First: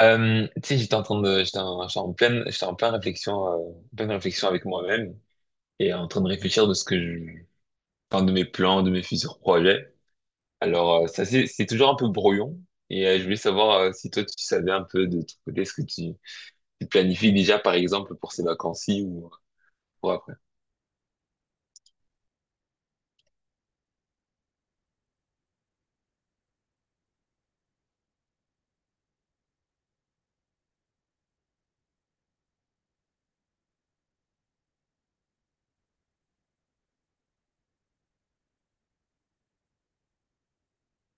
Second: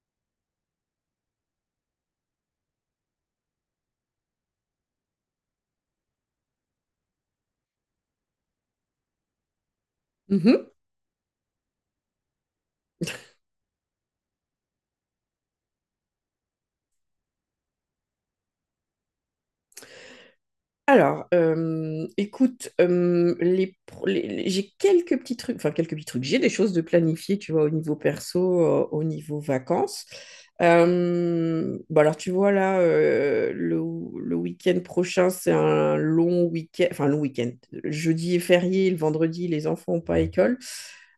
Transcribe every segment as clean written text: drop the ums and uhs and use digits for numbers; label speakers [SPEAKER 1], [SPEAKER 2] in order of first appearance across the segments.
[SPEAKER 1] Tu sais, j'étais en pleine réflexion, avec moi-même et en train de réfléchir de ce que je, enfin, de mes plans, de mes futurs projets.
[SPEAKER 2] Mhm.
[SPEAKER 1] Alors, ça, c'est toujours un peu brouillon et je voulais savoir si toi, tu savais un peu de ton côté tu planifies déjà, par exemple, pour ces vacances-ci ou pour après.
[SPEAKER 2] Alors, écoute, les, pro- les- j'ai quelques petits trucs, enfin quelques petits trucs, j'ai des choses de planifier, tu vois, au niveau perso, au niveau vacances. Bah alors, tu vois, là, le week-end prochain, c'est un long week-end, enfin, long week-end. Le jeudi est férié, le vendredi, les enfants n'ont pas école.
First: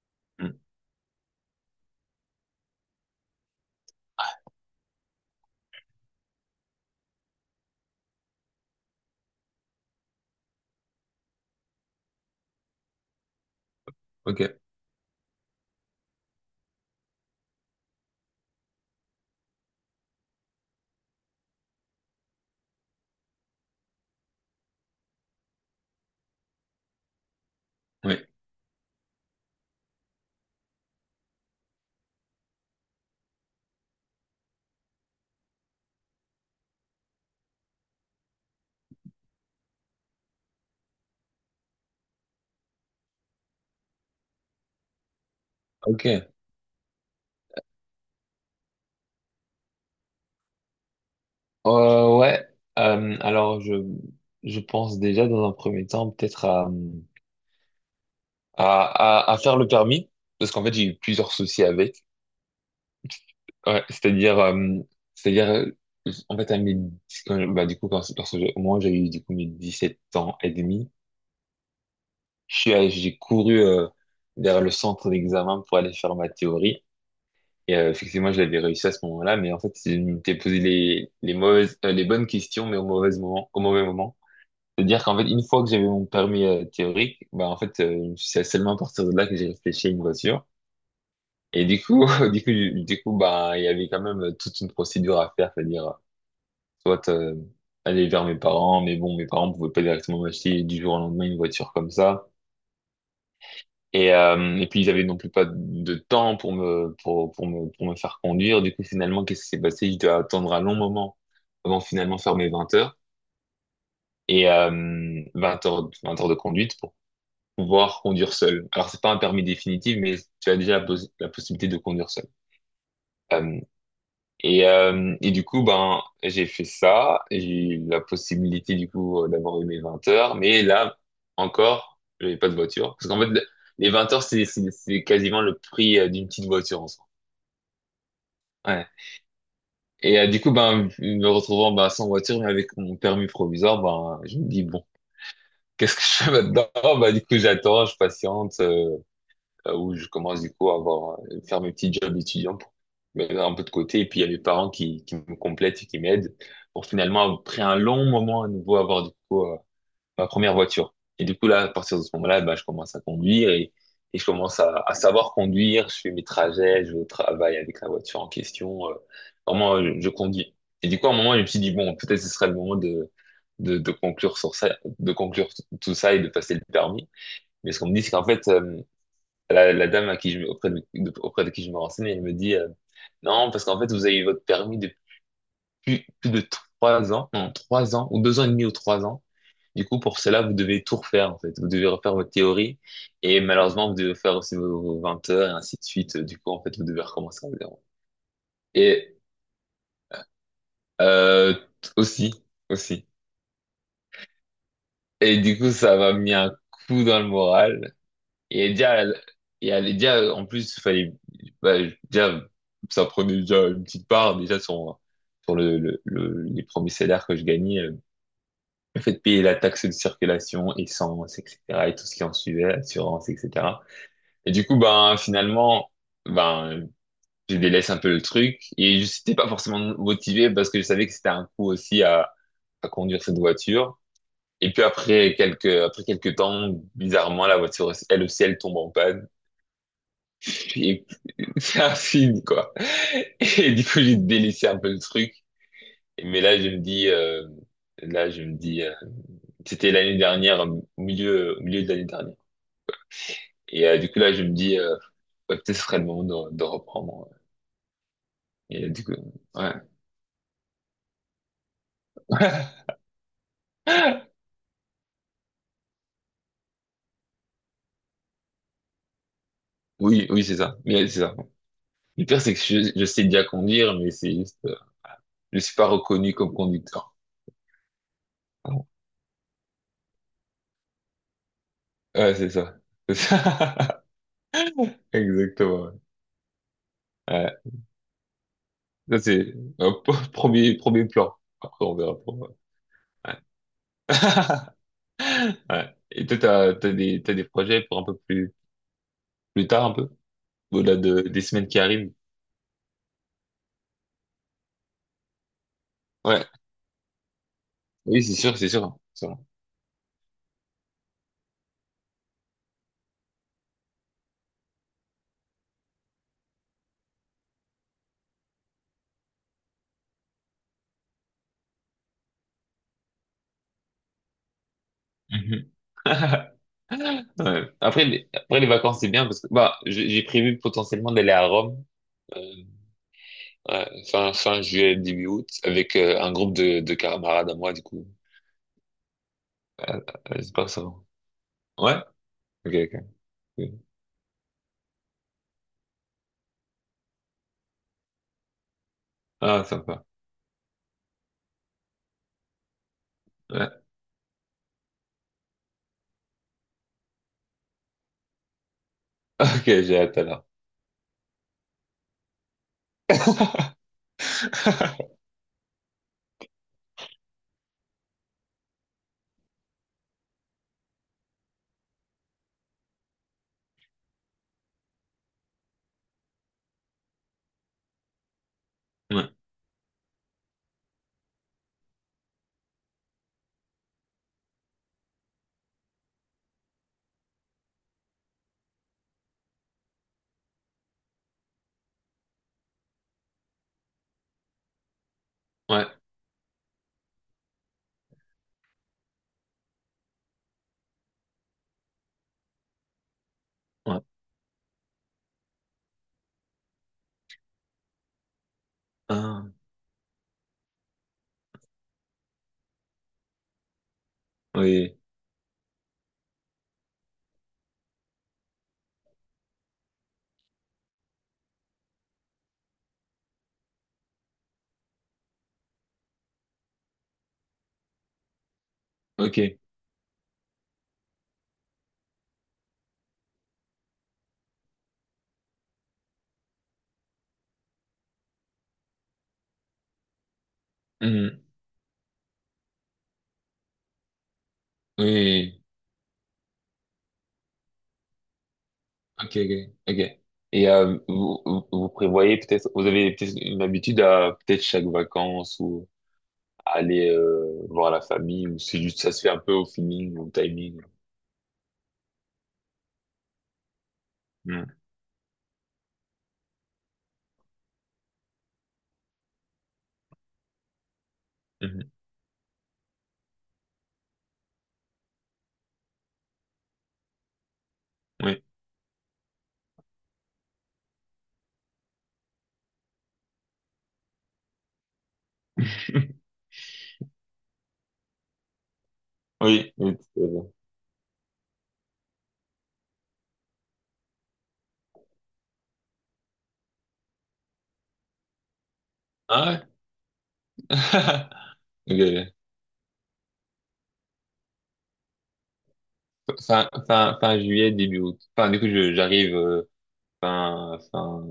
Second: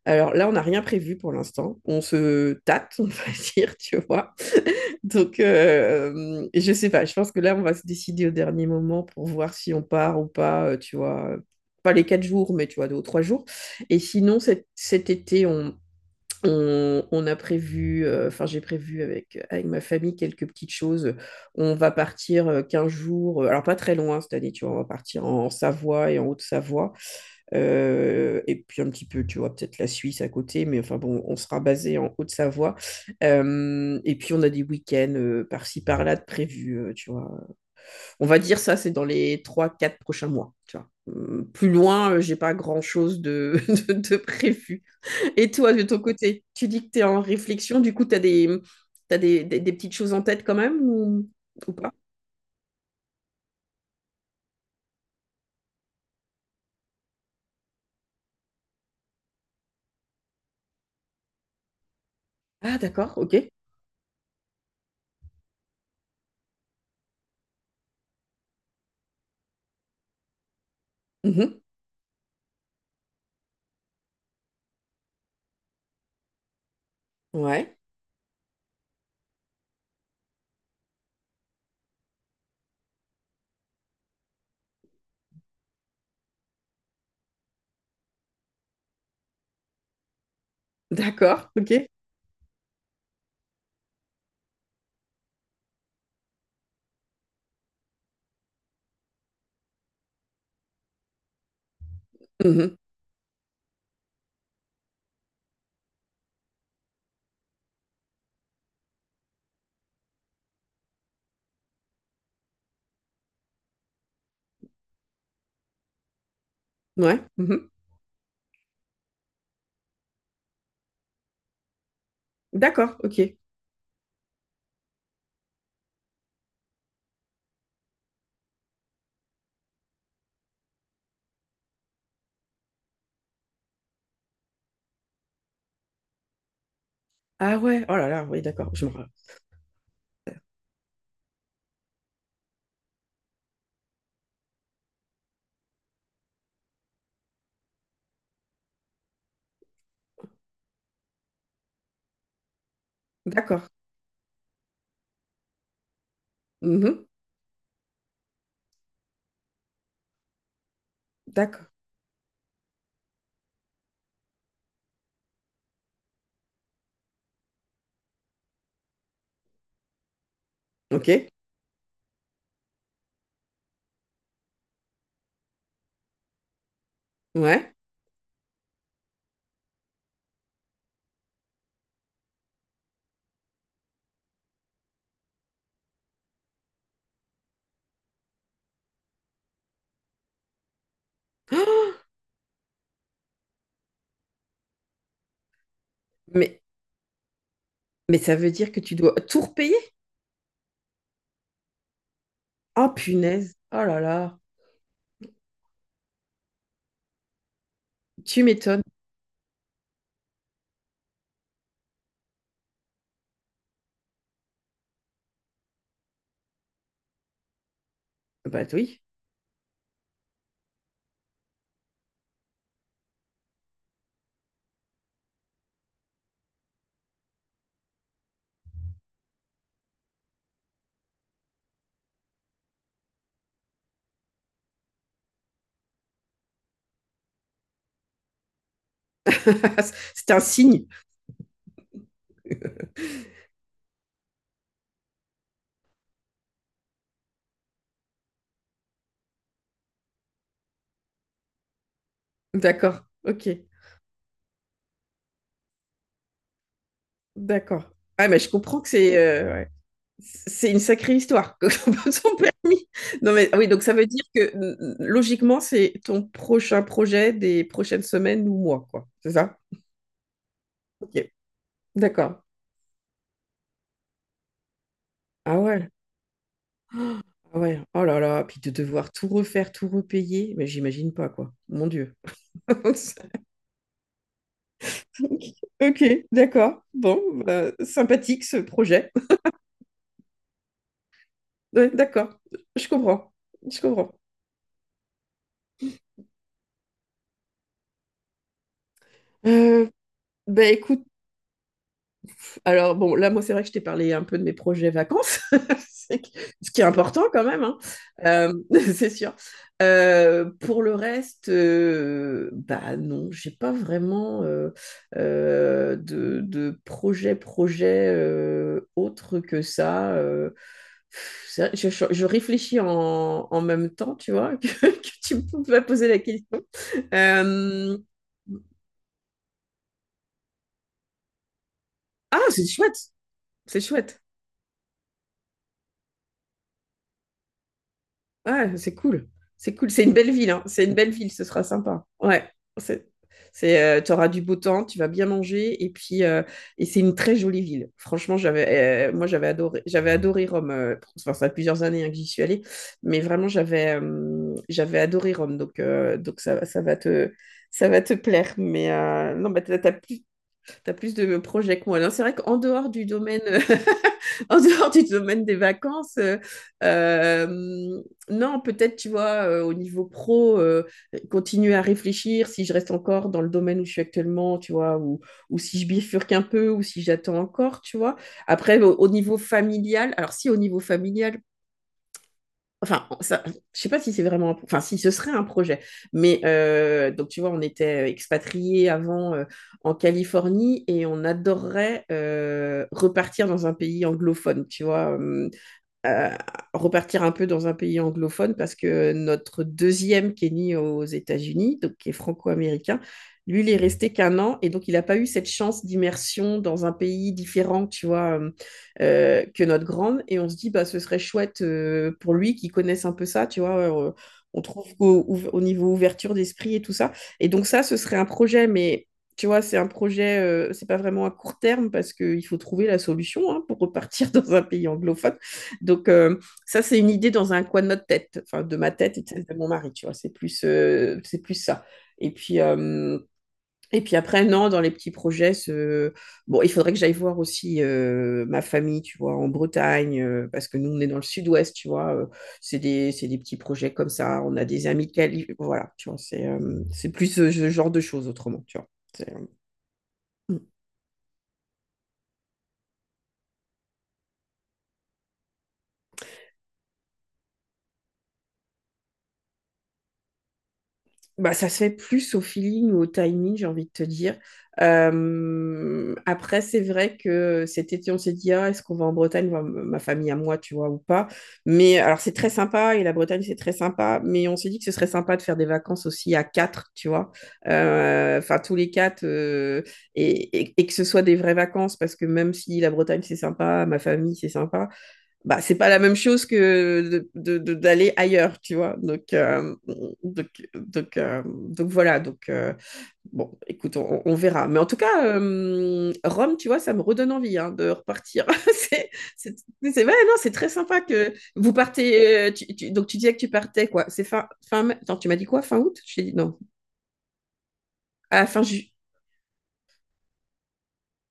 [SPEAKER 2] Alors là,
[SPEAKER 1] Hmm.
[SPEAKER 2] on n'a rien prévu pour l'instant. On se tâte, on va dire, tu vois. Donc, je sais pas, je pense que là, on va se décider au dernier moment pour voir si on part ou pas, tu vois. Pas les quatre jours, mais tu vois, deux ou trois jours. Et sinon,
[SPEAKER 1] Ok.
[SPEAKER 2] cet été, on a prévu, enfin j'ai prévu avec ma famille quelques petites choses. On va partir 15 jours, alors pas très loin cette année, tu vois, on va partir en Savoie et en Haute-Savoie.
[SPEAKER 1] Oui.
[SPEAKER 2] Et puis un petit peu, tu vois, peut-être la Suisse à côté, mais enfin bon, on sera basé en Haute-Savoie. Et puis on a des week-ends par-ci, par-là de prévus, tu vois. On va dire ça, c'est dans les trois-quatre prochains mois, tu vois. Plus loin, j'ai pas grand-chose de prévu. Et toi, de ton
[SPEAKER 1] Ok.
[SPEAKER 2] côté, tu dis que tu es en réflexion, du coup, tu as des, t'as des petites choses en tête quand même ou pas?
[SPEAKER 1] Ouais. Alors, je pense déjà dans un premier temps peut-être à, à faire le permis parce qu'en fait, j'ai eu plusieurs soucis avec.
[SPEAKER 2] Ah, d'accord, ok.
[SPEAKER 1] Ouais, c'est-à-dire, euh, en fait, à mes, quand- je- bah, du coup, lorsque au moment où j'ai eu, du coup, mes 17 ans et demi,
[SPEAKER 2] Mhm.
[SPEAKER 1] j'ai couru, vers le centre d'examen pour aller faire ma théorie. Et,
[SPEAKER 2] Ouais,
[SPEAKER 1] effectivement, je l'avais réussi à ce moment-là, mais en fait, je m'étais posé les mauvaises, les bonnes questions, mais au mauvais moment, au mauvais moment. C'est-à-dire qu'en fait, une fois que j'avais mon permis, théorique, bah, en fait, c'est seulement à partir de là que j'ai réfléchi à une voiture.
[SPEAKER 2] d'accord,
[SPEAKER 1] Et du
[SPEAKER 2] ok.
[SPEAKER 1] coup, du coup, bah, il y avait quand même toute une procédure à faire, c'est-à-dire, soit aller vers mes parents, mais bon, mes parents pouvaient pas directement m'acheter du jour au lendemain une voiture comme ça.
[SPEAKER 2] Mhm.
[SPEAKER 1] Et puis ils avaient non plus pas de temps pour me faire conduire. Du coup, finalement, qu'est-ce qui s'est passé? Je dois attendre un long moment avant de finalement faire mes 20 heures de conduite pour
[SPEAKER 2] Ouais, mhm.
[SPEAKER 1] pouvoir conduire seul. Alors, c'est pas un permis définitif, mais tu as déjà la possibilité de conduire seul.
[SPEAKER 2] D'accord, ok.
[SPEAKER 1] Euh, et du coup, ben, j'ai fait ça. J'ai eu la possibilité, du coup, d'avoir eu mes 20 heures. Mais là, encore, j'avais pas de voiture. Parce qu'en fait, les 20 heures, c'est quasiment le prix d'une petite voiture en soi.
[SPEAKER 2] Ah ouais, oh là là, oui, d'accord,
[SPEAKER 1] Ouais.
[SPEAKER 2] rappelle.
[SPEAKER 1] Et du coup, ben, me retrouvant ben, sans voiture, mais avec mon permis provisoire, ben, je me dis, bon, qu'est-ce que je fais maintenant? Ben, du coup, j'attends, je patiente, où je commence du coup à faire mes petits jobs étudiants pour mettre un peu
[SPEAKER 2] D'accord,
[SPEAKER 1] de côté. Et puis il y a mes parents qui me complètent et qui m'aident pour
[SPEAKER 2] mhm.
[SPEAKER 1] finalement, après un long moment à nouveau, avoir du coup ma première voiture. Et du coup, là,
[SPEAKER 2] D'accord,
[SPEAKER 1] à partir de ce moment-là, bah, je commence à conduire et je commence à savoir conduire. Je fais mes trajets, je vais au travail avec la voiture en question. Vraiment, je conduis. Et du coup,
[SPEAKER 2] ok,
[SPEAKER 1] à un moment, je me suis dit, bon, peut-être ce serait le moment de conclure sur ça, de conclure tout ça et de passer le permis. Mais
[SPEAKER 2] ouais.
[SPEAKER 1] ce qu'on me dit, c'est qu'en fait, la dame à qui je, auprès de- auprès de qui je me renseignais, elle me dit non, parce qu'en fait, vous avez eu votre permis depuis plus de 3 ans, non, 3 ans, ou 2 ans et demi ou 3 ans. Du coup, pour cela, vous devez tout refaire, en fait. Vous devez refaire votre théorie, et malheureusement, vous devez faire aussi vos 20 heures, et ainsi de suite. Du coup,
[SPEAKER 2] Mais,
[SPEAKER 1] en fait, vous devez recommencer à zéro.
[SPEAKER 2] mais ça veut dire que tu dois
[SPEAKER 1] Et
[SPEAKER 2] tout repayer?
[SPEAKER 1] euh, aussi,
[SPEAKER 2] Oh
[SPEAKER 1] aussi.
[SPEAKER 2] punaise, oh là là,
[SPEAKER 1] Et du coup, ça m'a mis un coup dans le moral.
[SPEAKER 2] tu
[SPEAKER 1] Et
[SPEAKER 2] m'étonnes.
[SPEAKER 1] déjà, Déjà en plus, fallait, bah, déjà, ça prenait déjà une petite part, déjà, sur les premiers salaires que je gagnais.
[SPEAKER 2] Bah
[SPEAKER 1] Le
[SPEAKER 2] oui,
[SPEAKER 1] fait de payer la taxe de circulation, essence, etc., et tout ce qui en suivait, assurance, etc. Et du coup, ben, finalement, ben, je délaisse un peu le truc. Et je n'étais pas forcément motivé parce que je savais que c'était un coût aussi à conduire cette voiture. Et puis après quelques temps, bizarrement, la voiture, elle aussi, elle tombe en panne.
[SPEAKER 2] c'est un signe.
[SPEAKER 1] Et c'est un film, quoi. Et du coup, j'ai délaissé un peu le truc. Mais là, je me dis, là, je me dis, euh, c'était l'année dernière, au milieu de l'année dernière.
[SPEAKER 2] D'accord, ok.
[SPEAKER 1] Et du coup, là, je me dis, ouais, peut-être ce serait le moment de reprendre. Ouais.
[SPEAKER 2] D'accord. Ah, mais je comprends
[SPEAKER 1] Et
[SPEAKER 2] que
[SPEAKER 1] du coup,
[SPEAKER 2] c'est ouais.
[SPEAKER 1] ouais.
[SPEAKER 2] C'est une sacrée histoire, que ton permis. Non, mais ah oui, donc ça veut dire que logiquement, c'est ton prochain projet des prochaines semaines ou mois, quoi. C'est ça?
[SPEAKER 1] Oui, oui, c'est ça. Mais
[SPEAKER 2] Ok.
[SPEAKER 1] c'est ça. Le
[SPEAKER 2] D'accord.
[SPEAKER 1] pire, c'est que je sais déjà conduire, mais c'est juste,
[SPEAKER 2] Ah
[SPEAKER 1] je suis pas
[SPEAKER 2] ouais.
[SPEAKER 1] reconnu comme conducteur.
[SPEAKER 2] Ah ouais. Oh là là. Puis de devoir tout refaire, tout repayer, mais j'imagine pas, quoi. Mon Dieu.
[SPEAKER 1] Ouais, c'est ça. C'est ça. Exactement. Ouais.
[SPEAKER 2] Ok, d'accord. Bon,
[SPEAKER 1] Ouais.
[SPEAKER 2] bah, sympathique ce projet.
[SPEAKER 1] Ça, c'est un premier plan. Après,
[SPEAKER 2] Ouais,
[SPEAKER 1] on verra.
[SPEAKER 2] d'accord. Je comprends.
[SPEAKER 1] Ouais.
[SPEAKER 2] Je comprends.
[SPEAKER 1] Ouais. Et toi, t'as des projets pour un peu plus tard,
[SPEAKER 2] Euh,
[SPEAKER 1] un peu,
[SPEAKER 2] bah,
[SPEAKER 1] au-delà
[SPEAKER 2] écoute.
[SPEAKER 1] de, des semaines qui arrivent.
[SPEAKER 2] Alors bon, là, moi, c'est vrai que je t'ai parlé un peu de mes projets vacances, c'est que-
[SPEAKER 1] Ouais.
[SPEAKER 2] ce qui est important quand même, hein.
[SPEAKER 1] Oui, c'est
[SPEAKER 2] Euh,
[SPEAKER 1] sûr, c'est sûr.
[SPEAKER 2] c'est
[SPEAKER 1] C'est
[SPEAKER 2] sûr.
[SPEAKER 1] sûr.
[SPEAKER 2] Pour le reste, bah non, j'ai pas vraiment de projet, projet autre que ça. Ça, je réfléchis en même temps, tu vois, que tu
[SPEAKER 1] Mhm.
[SPEAKER 2] peux poser la question.
[SPEAKER 1] Ouais.
[SPEAKER 2] Euh,
[SPEAKER 1] Après, les vacances, c'est bien parce que, bah, j'ai prévu potentiellement d'aller à Rome,
[SPEAKER 2] ah,
[SPEAKER 1] euh,
[SPEAKER 2] c'est chouette, c'est
[SPEAKER 1] ouais,
[SPEAKER 2] chouette.
[SPEAKER 1] fin juillet, début août, avec un groupe de camarades à moi, du coup.
[SPEAKER 2] Ouais, c'est cool. C'est cool.
[SPEAKER 1] Euh,
[SPEAKER 2] C'est une belle ville, hein.
[SPEAKER 1] J'espère que ça
[SPEAKER 2] C'est
[SPEAKER 1] va.
[SPEAKER 2] une belle ville, ce sera
[SPEAKER 1] Ouais?
[SPEAKER 2] sympa. Ouais.
[SPEAKER 1] Ok, ok.
[SPEAKER 2] C'est,
[SPEAKER 1] Ok.
[SPEAKER 2] tu auras du beau temps, tu vas bien manger. Et puis, et c'est une très jolie ville. Franchement, moi,
[SPEAKER 1] Ah, sympa.
[SPEAKER 2] j'avais adoré Rome. Enfin, ça fait plusieurs années hein, que j'y suis allée. Mais vraiment,
[SPEAKER 1] Ouais.
[SPEAKER 2] j'avais adoré Rome. Donc ça, ça va te plaire. Mais non, bah,
[SPEAKER 1] Ok, j'ai hâte alors.
[SPEAKER 2] tu as plus de projets que moi. Non, c'est vrai qu'en dehors du domaine, en dehors du domaine des vacances, euh, non, peut-être, tu vois, au niveau pro, continuer à réfléchir si je reste encore dans le domaine où je suis actuellement, tu vois, ou si je bifurque un peu, ou si j'attends encore, tu vois. Après, au
[SPEAKER 1] Ouais,
[SPEAKER 2] niveau familial, alors si au niveau familial, enfin, ça, je sais pas si c'est vraiment enfin si ce serait un projet, mais donc tu vois, on était expatriés avant en Californie et on adorerait repartir dans un pays anglophone, tu vois.
[SPEAKER 1] ouais,
[SPEAKER 2] Euh, Repartir un peu dans un pays anglophone parce que notre deuxième qui est né aux États-Unis, donc qui est franco-américain, lui, il est
[SPEAKER 1] ouais.
[SPEAKER 2] resté qu'un an et donc il n'a pas eu cette chance d'immersion dans un pays différent, tu vois,
[SPEAKER 1] Ah,
[SPEAKER 2] que notre grande. Et on se dit, bah, ce serait chouette pour lui qu'il connaisse un peu ça, tu vois. On trouve
[SPEAKER 1] oui,
[SPEAKER 2] au niveau ouverture d'esprit et tout ça. Et donc ça, ce serait un projet, mais tu vois, c'est un projet, c'est pas vraiment à court terme parce qu'il faut trouver la solution hein, pour repartir dans un pays anglophone. Donc, ça, c'est une idée dans un coin de notre tête, enfin, de ma tête et de
[SPEAKER 1] ok.
[SPEAKER 2] celle de mon mari, tu vois. C'est plus ça. Et puis, euh, et puis après, non, dans les petits projets, bon, il faudrait que j'aille voir aussi ma famille, tu vois, en Bretagne, parce que nous, on est dans le
[SPEAKER 1] Mhm.
[SPEAKER 2] sud-ouest, tu vois. C'est des, c'est des petits projets comme ça. On a des amis de Cali,
[SPEAKER 1] Oui,
[SPEAKER 2] voilà, tu vois. C'est plus ce ce genre de choses autrement, tu vois. C'est,
[SPEAKER 1] ok,
[SPEAKER 2] euh,
[SPEAKER 1] ok, ok. Et vous vous prévoyez peut-être, vous avez peut-être une habitude à peut-être chaque vacances ou à aller voir la famille ou c'est juste ça se fait un peu au feeling, au timing.
[SPEAKER 2] Bah, ça se fait plus au feeling ou au timing, j'ai envie de te dire.
[SPEAKER 1] Mm.
[SPEAKER 2] Après, c'est vrai que cet été, on s'est dit, ah, est-ce qu'on va en Bretagne, ma famille à moi, tu vois, ou pas.
[SPEAKER 1] Mhm.
[SPEAKER 2] Mais alors, c'est très sympa, et la Bretagne, c'est très sympa, mais on s'est dit que ce serait sympa de faire des vacances aussi à quatre, tu vois.
[SPEAKER 1] Oui,
[SPEAKER 2] Enfin, tous les quatre, et que ce soit des vraies vacances, parce que même si la Bretagne, c'est sympa, ma famille, c'est sympa, bah, c'est pas la même chose que d'aller ailleurs, tu vois. Donc,
[SPEAKER 1] oui, oui, tout à
[SPEAKER 2] donc,
[SPEAKER 1] fait.
[SPEAKER 2] donc voilà. Donc, bon, écoute, on verra. Mais en tout cas, Rome, tu vois, ça me redonne envie hein, de repartir. C'est,
[SPEAKER 1] Ah ouais?
[SPEAKER 2] ouais, non, c'est très sympa que vous partez.
[SPEAKER 1] Ok.
[SPEAKER 2] Donc, tu disais que tu partais, quoi. Fin mai. Attends, tu m'as dit quoi? Fin août? Je t'ai dit
[SPEAKER 1] Ok.
[SPEAKER 2] non.
[SPEAKER 1] Fin juillet, début août.
[SPEAKER 2] Ah,
[SPEAKER 1] Enfin, du
[SPEAKER 2] fin
[SPEAKER 1] coup,
[SPEAKER 2] juillet.
[SPEAKER 1] j'arrive fin, fin,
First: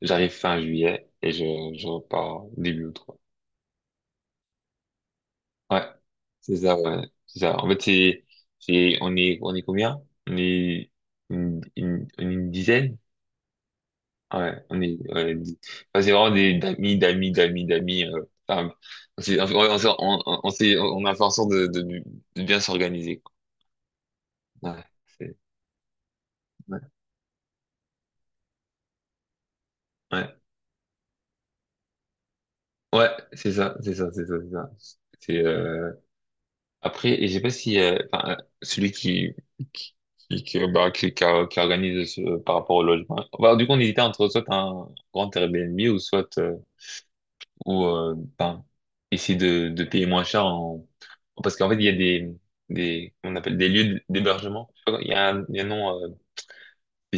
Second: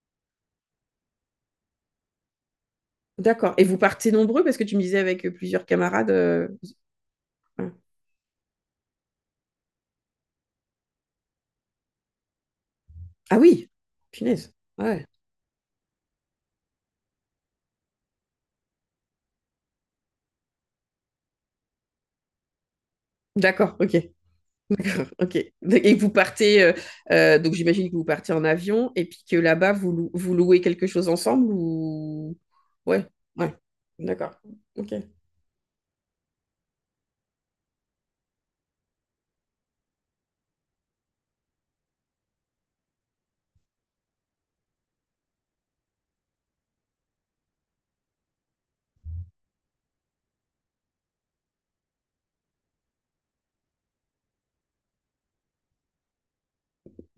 [SPEAKER 1] j'arrive fin juillet et je repars début août.
[SPEAKER 2] D'accord. Et vous partez nombreux parce que tu me disais avec plusieurs
[SPEAKER 1] Ouais,
[SPEAKER 2] camarades.
[SPEAKER 1] c'est ça, ouais. C'est ça. En fait, on est combien? On est une dizaine?
[SPEAKER 2] Ah oui, punaise.
[SPEAKER 1] Ouais, on est,
[SPEAKER 2] Ouais.
[SPEAKER 1] ouais, 10. Enfin, c'est vraiment d'amis, d'amis, d'amis, d'amis. Enfin, on a fait en sorte de bien s'organiser, quoi.
[SPEAKER 2] D'accord, ok.
[SPEAKER 1] Ouais,
[SPEAKER 2] D'accord, ok.
[SPEAKER 1] c'est,
[SPEAKER 2] Et vous partez,
[SPEAKER 1] ouais,
[SPEAKER 2] donc j'imagine que vous partez en avion et puis que là-bas, vous
[SPEAKER 1] ouais,
[SPEAKER 2] louez quelque chose ensemble ou... Ouais,
[SPEAKER 1] Ouais,
[SPEAKER 2] ouais,
[SPEAKER 1] c'est ça, c'est ça, c'est ça,
[SPEAKER 2] d'accord,
[SPEAKER 1] c'est ça.
[SPEAKER 2] ok.
[SPEAKER 1] C'est, euh, Après, je sais pas si enfin, celui qui qui organise par rapport au logement. Bah, du coup, on hésitait entre soit un grand Airbnb ou soit ou ben, essayer de payer moins cher en parce qu'en fait il y a des on appelle des lieux d'hébergement. Je sais pas, il y a un, il y a un nom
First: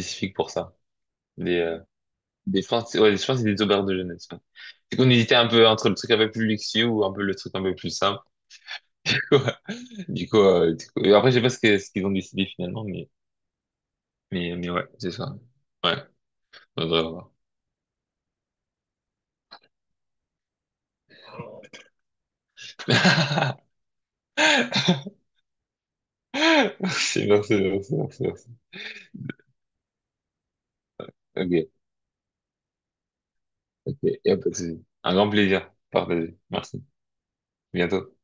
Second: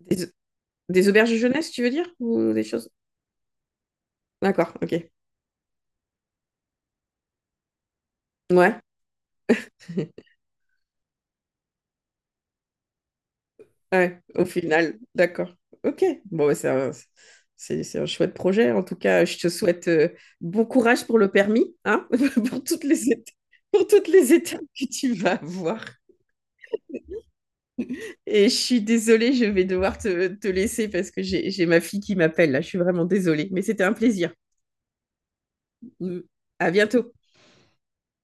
[SPEAKER 2] Des,
[SPEAKER 1] pour ça.
[SPEAKER 2] des auberges
[SPEAKER 1] Des
[SPEAKER 2] jeunesse,
[SPEAKER 1] euh,
[SPEAKER 2] tu veux dire? Ou
[SPEAKER 1] des
[SPEAKER 2] des
[SPEAKER 1] je
[SPEAKER 2] choses?
[SPEAKER 1] pense ouais, je pense que c'est des auberges de jeunesse. Ouais.
[SPEAKER 2] D'accord,
[SPEAKER 1] Du coup,
[SPEAKER 2] ok.
[SPEAKER 1] on hésitait un peu entre le truc un peu plus luxueux ou un peu le truc un peu plus simple.
[SPEAKER 2] Ouais,
[SPEAKER 1] Du coup, et après, je sais pas ce qu'ils ont décidé finalement, mais
[SPEAKER 2] ouais, au
[SPEAKER 1] Ouais,
[SPEAKER 2] final,
[SPEAKER 1] c'est ça.
[SPEAKER 2] d'accord.
[SPEAKER 1] Ouais,
[SPEAKER 2] Ok, bon, bah,
[SPEAKER 1] faudrait voir.
[SPEAKER 2] c'est un chouette projet. En tout cas, je te souhaite bon courage pour le permis, hein, pour toutes les étapes, pour toutes les étapes que tu vas avoir.
[SPEAKER 1] Merci, merci, merci, merci, merci.
[SPEAKER 2] Et je suis désolée, je vais devoir te laisser parce que j'ai
[SPEAKER 1] Ok,
[SPEAKER 2] ma fille qui m'appelle là. Je suis vraiment désolée, mais c'était un
[SPEAKER 1] ok, y
[SPEAKER 2] plaisir.
[SPEAKER 1] a pas de souci. Un grand plaisir.
[SPEAKER 2] Mm.
[SPEAKER 1] Partagé.
[SPEAKER 2] À
[SPEAKER 1] Merci.
[SPEAKER 2] bientôt.
[SPEAKER 1] À bientôt.